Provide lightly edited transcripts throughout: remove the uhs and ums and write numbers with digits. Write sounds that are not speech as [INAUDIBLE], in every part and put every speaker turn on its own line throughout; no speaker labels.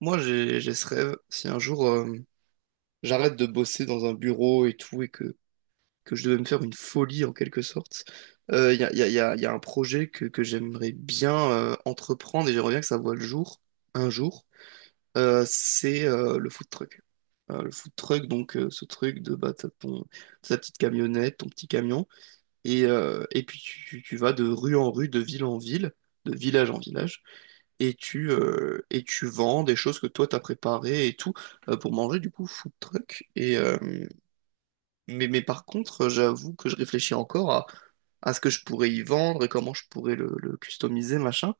Moi, j'ai ce rêve. Si un jour, j'arrête de bosser dans un bureau et tout, et que je devais me faire une folie en quelque sorte, il y a, y a- y a- y a un projet que j'aimerais bien entreprendre et j'aimerais bien que ça voie le jour, un jour. C'est Le food truck. Le food truck, ce truc de bah, t'as ton, ta petite camionnette, ton petit camion, et puis tu vas de rue en rue, de ville en ville, de village en village et et tu vends des choses que toi t'as préparées et tout pour manger du coup food truck. Mais par contre, j'avoue que je réfléchis encore à ce que je pourrais y vendre et comment je pourrais le customiser, machin.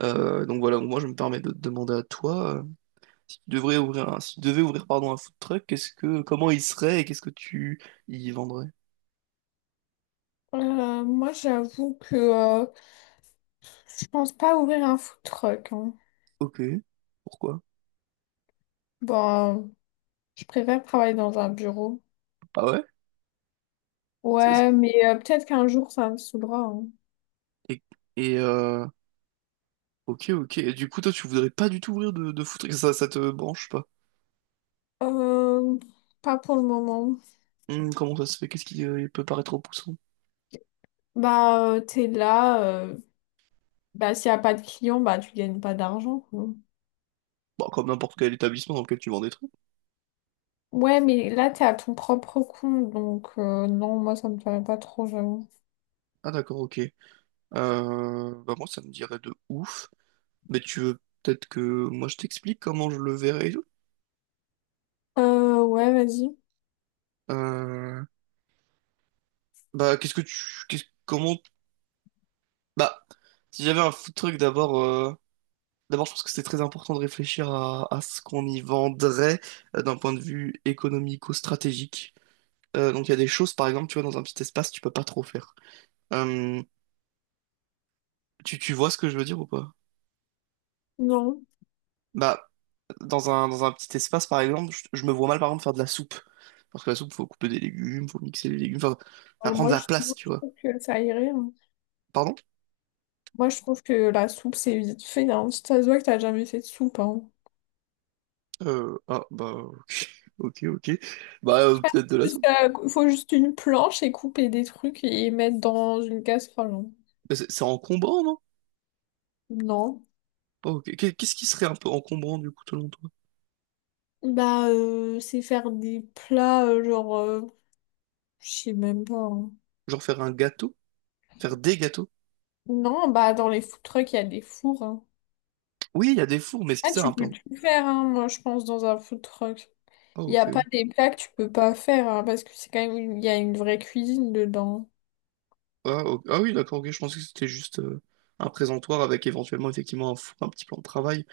Donc voilà, moi je me permets de te demander à toi, si tu devrais si tu devais ouvrir pardon, un food truck, comment il serait et qu'est-ce que tu y vendrais?
Moi, j'avoue que je pense pas ouvrir un food truck, hein.
Ok, pourquoi?
Bon, euh, je préfère travailler dans un bureau.
Ah ouais? Ça- ça-
Ouais, mais peut-être qu'un jour, ça me saoulera, hein.
Et, et, euh, ok, ok. Et du coup, toi tu voudrais pas du tout ouvrir de food truck, ça te branche pas?
Euh, Pas pour le moment.
Comment ça se fait? Qu'est-ce qui peut paraître repoussant?
T'es là. Bah, s'il n'y a pas de clients, bah, tu gagnes pas d'argent, quoi.
Bah, comme n'importe quel établissement dans lequel tu vends des trucs.
Ouais, mais là, t'es à ton propre compte. Donc, non, moi, ça me paraît pas trop, j'avoue.
Ah d'accord, ok. Bah moi, ça me dirait de ouf. Mais tu veux peut-être que moi je t'explique comment je le verrais et tout?
Ouais, vas-y.
Euh, bah qu'est-ce que tu... qu'est-ce- Comment... Bah, si j'avais un fou truc d'abord... D'abord, je pense que c'est très important de réfléchir à ce qu'on y vendrait d'un point de vue économico-stratégique. Donc il y a des choses, par exemple, tu vois, dans un petit espace, tu peux pas trop faire. Euh, Tu vois ce que je veux dire ou pas?
Non.
Bah, dans un petit espace, par exemple, je me vois mal, par exemple, faire de la soupe. Parce que la soupe, faut couper des légumes, faut mixer les légumes, enfin, ça
Euh,
prend de
moi,
la
je,
place,
moi,
tu
je
vois.
trouve que ça irait, hein.
Pardon?
Moi, je trouve que la soupe, c'est vite fait, hein. Ça se voit que t'as jamais fait de soupe, hein.
Bah, ok, ok. Bah, peut-être de la
Juste,
soupe.
faut juste une planche et couper des trucs et mettre dans une casserole, hein.
Mais c'est encombrant, non?
Non.
Oh, ok. Qu'est- Qu'est-ce qui serait un peu encombrant, du coup, selon toi?
C'est faire des plats, genre, je sais même pas, hein.
Genre faire un gâteau? Faire des gâteaux?
Non, bah, dans les food trucks, il y a des fours, hein.
Oui, il y a des fours, mais est-ce que
Ah,
c'est un
tu peux
plan?
tout faire, hein, moi, je pense, dans un food truck.
Ah,
Il n'y a
ok.
pas des plats que tu peux pas faire, hein, parce que c'est quand même, il y a une vraie cuisine dedans.
Ah, ok. Ah oui, d'accord, ok. Je pensais que c'était juste un présentoir avec éventuellement, effectivement, un four, un petit plan de travail.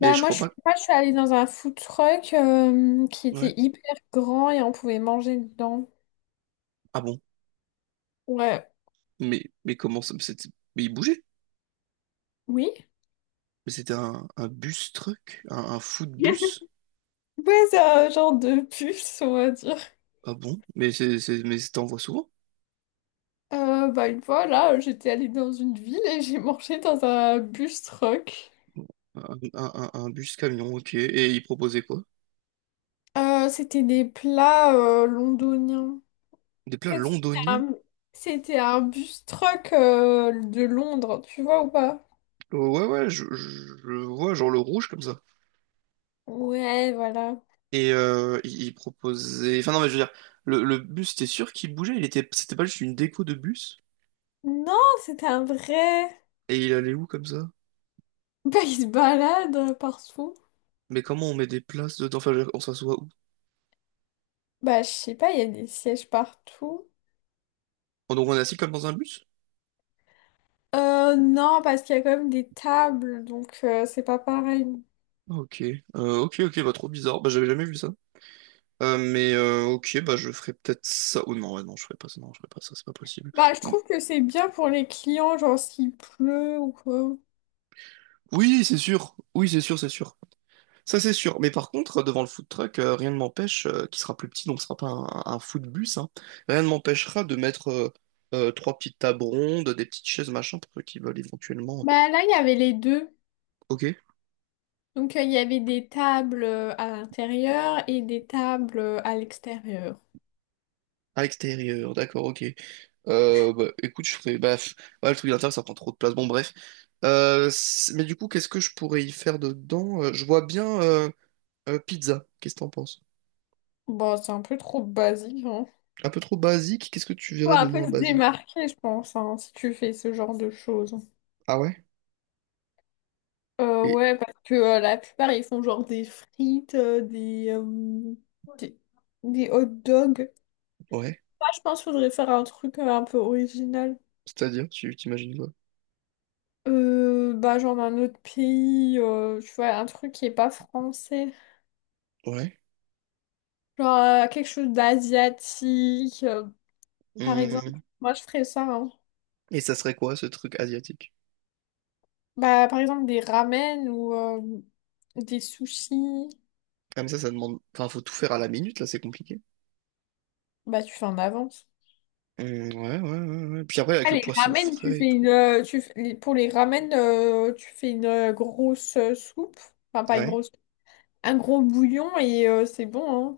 Mais je
moi
crois
je suis
pas.
pas, Je suis allée dans un food truck qui
Ouais.
était hyper grand et on pouvait manger dedans.
Ah bon?
Ouais,
Mais comment ça? Mais c'était- mais il bougeait.
oui. [LAUGHS]
Mais c'était un bus truck, un food bus.
Ouais, c'est un genre de puce, on va dire.
Ah bon? Mais mais t'en vois souvent?
Bah une fois là, j'étais allée dans une ville et j'ai mangé dans un bus truck.
Un, un bus camion, ok. Et il proposait quoi?
C'était des plats londoniens.
Des
En
plats
fait,
londoniens?
c'était un bus truck de Londres, tu vois ou pas?
Ouais, ouais, je vois, genre le rouge comme ça.
Ouais, voilà.
Et il proposait. Enfin, non, mais je veux dire, le bus, t'es sûr qu'il bougeait? C'était pas juste une déco de bus?
Non, c'était un vrai. [LAUGHS]
Et il allait où comme ça?
Bah, il se balade partout.
Mais comment on met des places dedans? Enfin, je veux dire, on s'assoit où?
Bah, je sais pas, il y a des sièges partout.
Oh, donc on est assis comme dans un bus?
Non, parce qu'il y a quand même des tables, donc c'est pas pareil.
Ah, ok, ok, ok, bah trop bizarre. Bah j'avais jamais vu ça. Mais ok, bah je ferai peut-être ça. Oh non, ouais, non, je ferai pas ça, non, je ferai pas ça, c'est pas possible.
Bah, je
Mm.
trouve que c'est bien pour les clients, genre s'il pleut ou quoi.
Oui, c'est sûr, c'est sûr. Ça, c'est sûr. Mais par contre, devant le food truck, rien ne m'empêche, qui sera plus petit, donc ce sera pas un, un food bus, hein, rien ne m'empêchera de mettre trois petites tables rondes, des petites chaises, machin, pour ceux qui veulent éventuellement.
Bah, là, il y avait les deux.
Ok.
Donc, il y avait des tables à l'intérieur et des tables à l'extérieur.
À l'extérieur, d'accord, ok. Bah, écoute, je ferai. Bah, pff, ouais, le truc d'intérieur, ça prend trop de place. Bon, bref. Mais du coup, qu'est-ce que je pourrais y faire dedans? Je vois bien. Pizza, qu'est-ce que t'en penses?
Bon, c'est un peu trop basique, hein.
Un peu trop basique, qu'est-ce que tu
Faut
verrais de
un peu
moins
se
basique?
démarquer, je pense, hein, si tu fais ce genre de choses.
Ah ouais? Et
Ouais, parce que la plupart, ils font genre des frites, des, des hot dogs.
ouais,
Moi, je pense qu'il faudrait faire un truc un peu original.
c'est-à-dire, tu t'imagines quoi?
Genre d'un autre pays, tu vois, un truc qui est pas français.
Ouais.
Genre quelque chose d'asiatique, par exemple.
Hum,
Moi, je ferais ça, hein.
et ça serait quoi ce truc asiatique?
Bah, par exemple, des ramen ou des sushis.
Ah mais ça demande. Enfin, faut tout faire à la minute, là, c'est compliqué.
Bah, tu fais en avance.
Hum, ouais, ouais, ouais, ouais. Puis après, avec
Ah,
le
les
poisson
ramen, tu
frais et
fais
tout.
une, tu fais- les- pour les ramen, tu fais une grosse soupe, enfin pas une
Ouais.
grosse, un gros bouillon et c'est bon, hein.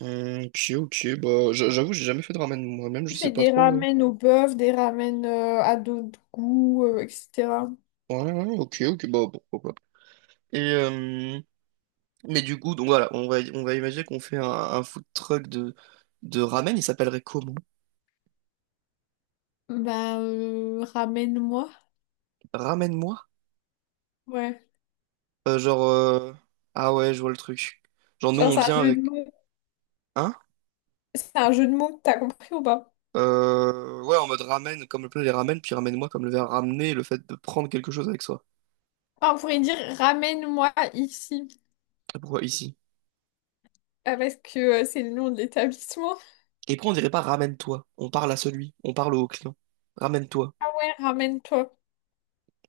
Ok, ok, bah j'avoue, j'ai jamais fait de ramen moi-même,
Tu
je
fais
sais pas
des
trop.
ramen au bœuf, des ramen à d'autres goûts, etc.
Ouais, ouais, ok, ok, bah pourquoi pas. Et mais du coup, donc voilà, on va imaginer qu'on fait un food truck de ramen, il s'appellerait comment?
Ramen-moi.
Ramène-moi?
Ouais.
Euh, genre, euh, ah ouais, je vois le truc. Genre, nous,
Genre,
on
c'est un
vient
jeu de
avec.
mots.
Hein?
C'est un jeu de mots, t'as compris ou pas?
Ouais, en mode ramène, comme le plat les ramène, puis ramène-moi, comme le verbe ramener, le fait de prendre quelque chose avec soi.
Ah, on pourrait dire ramène-moi ici.
Et pourquoi ici?
Ah, parce que c'est le nom de l'établissement.
Et puis, on dirait pas ramène-toi. On parle à celui, on parle au client. Ramène-toi.
Ah ouais, ramène-toi.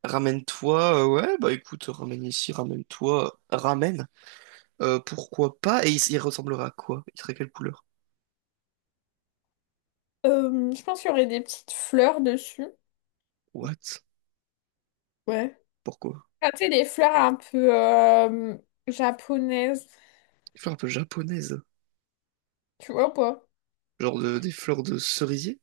Ramène-toi, ouais, bah écoute, ramène ici, ramène-toi, ramène. Pourquoi pas? Et il ressemblerait à quoi? Il serait quelle couleur?
Je pense qu'il y aurait des petites fleurs dessus.
What?
Ouais.
Pourquoi?
Ah, tu sais, les fleurs un peu japonaises,
Une fleur un peu japonaise.
tu vois ou pas?
Des fleurs de cerisier?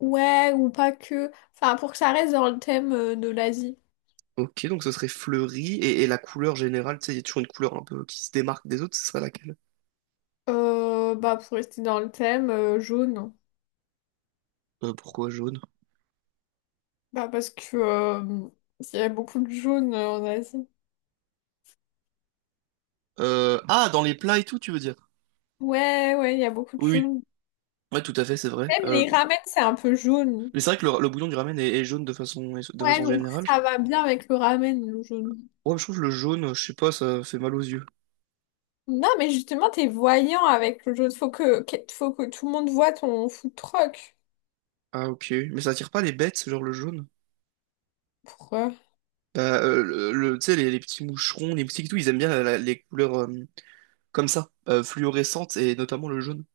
Ouais, ou pas que. Enfin, pour que ça reste dans le thème de l'Asie.
Ok, donc ce serait fleuri. Et la couleur générale, tu sais, il y a toujours une couleur un peu qui se démarque des autres, ce serait laquelle?
Pour rester dans le thème, jaune.
Pourquoi jaune?
Bah, parce que Il y a beaucoup de jaune en Asie.
Dans les plats et tout, tu veux dire?
Ouais, ouais, il y a beaucoup de
Oui, oui.
jaune.
Ouais, tout à fait, c'est vrai.
Même les ramen, c'est un peu jaune.
Mais c'est vrai que le bouillon du ramen est, est jaune de
Ouais,
façon
donc
générale.
ça va bien avec le ramen, le jaune.
Ouais, je trouve que le jaune, je sais pas, ça fait mal aux yeux.
Non, mais justement, t'es voyant avec le jaune. Faut que tout le monde voit ton food truck.
Ah, ok. Mais ça attire pas les bêtes, ce genre le jaune?
Pourquoi?
Bah, tu sais, les petits moucherons, les moustiques et tout, ils aiment bien les couleurs comme ça, fluorescentes, et notamment le jaune.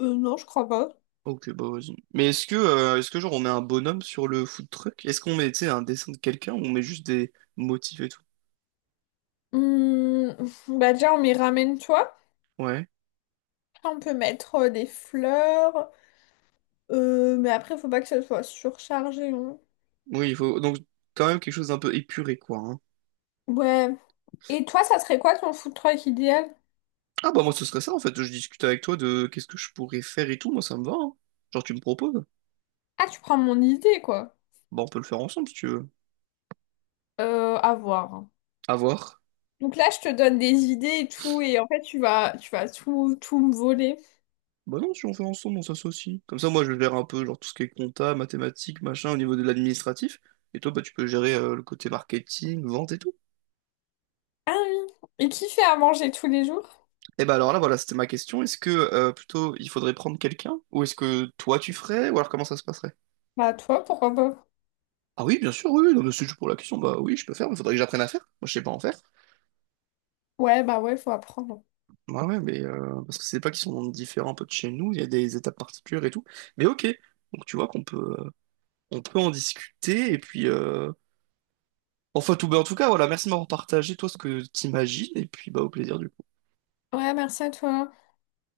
Non, je crois pas.
Ok, bah vas-y. Mais est-ce que genre on met un bonhomme sur le food truck? Est-ce qu'on met, tu sais, un dessin de quelqu'un ou on met juste des motifs et tout?
Hum, bah déjà, on met ramène-toi.
Ouais.
Après, on peut mettre des fleurs. Mais après, faut pas que ça soit surchargé, hein.
Oui, il faut donc quand même quelque chose d'un peu épuré, quoi. Hein.
Ouais. Et toi, ça serait quoi ton food truck idéal?
Ah bah moi ce serait ça en fait. Je discute avec toi de qu'est-ce que je pourrais faire et tout. Moi ça me va. Hein. Genre tu me proposes.
Ah, tu prends mon idée, quoi.
Bah on peut le faire ensemble si tu veux.
À voir.
À voir.
Donc là, je te donne des idées et tout. Et en fait, tu vas tout me voler.
Bah non, si on fait ensemble, on s'associe. Comme ça moi je gère un peu genre tout ce qui est compta, mathématiques, machin au niveau de l'administratif. Et toi bah tu peux gérer le côté marketing, vente et tout.
Ah oui. Et qui fait à manger tous les jours?
Et ben alors là, voilà, c'était ma question. Est-ce que plutôt il faudrait prendre quelqu'un? Ou est-ce que toi tu ferais? Ou alors comment ça se passerait?
Bah, toi, pourquoi pas?
Ah oui, bien sûr, oui, oui, non, mais c'est juste pour la question. Bah oui, je peux faire, mais faudrait que j'apprenne à faire. Moi, je sais pas en faire.
Ouais, bah ouais, faut apprendre.
Ouais, ouais, parce que c'est pas qu'ils sont différents un peu de chez nous, il y a des étapes particulières et tout. Mais ok, donc tu vois qu'on peut, on peut en discuter. Et puis, enfin, tout, bah, en tout cas, voilà, merci de m'avoir partagé, toi, ce que t'imagines. Et puis, bah, au plaisir, du coup.
Ouais, merci à toi.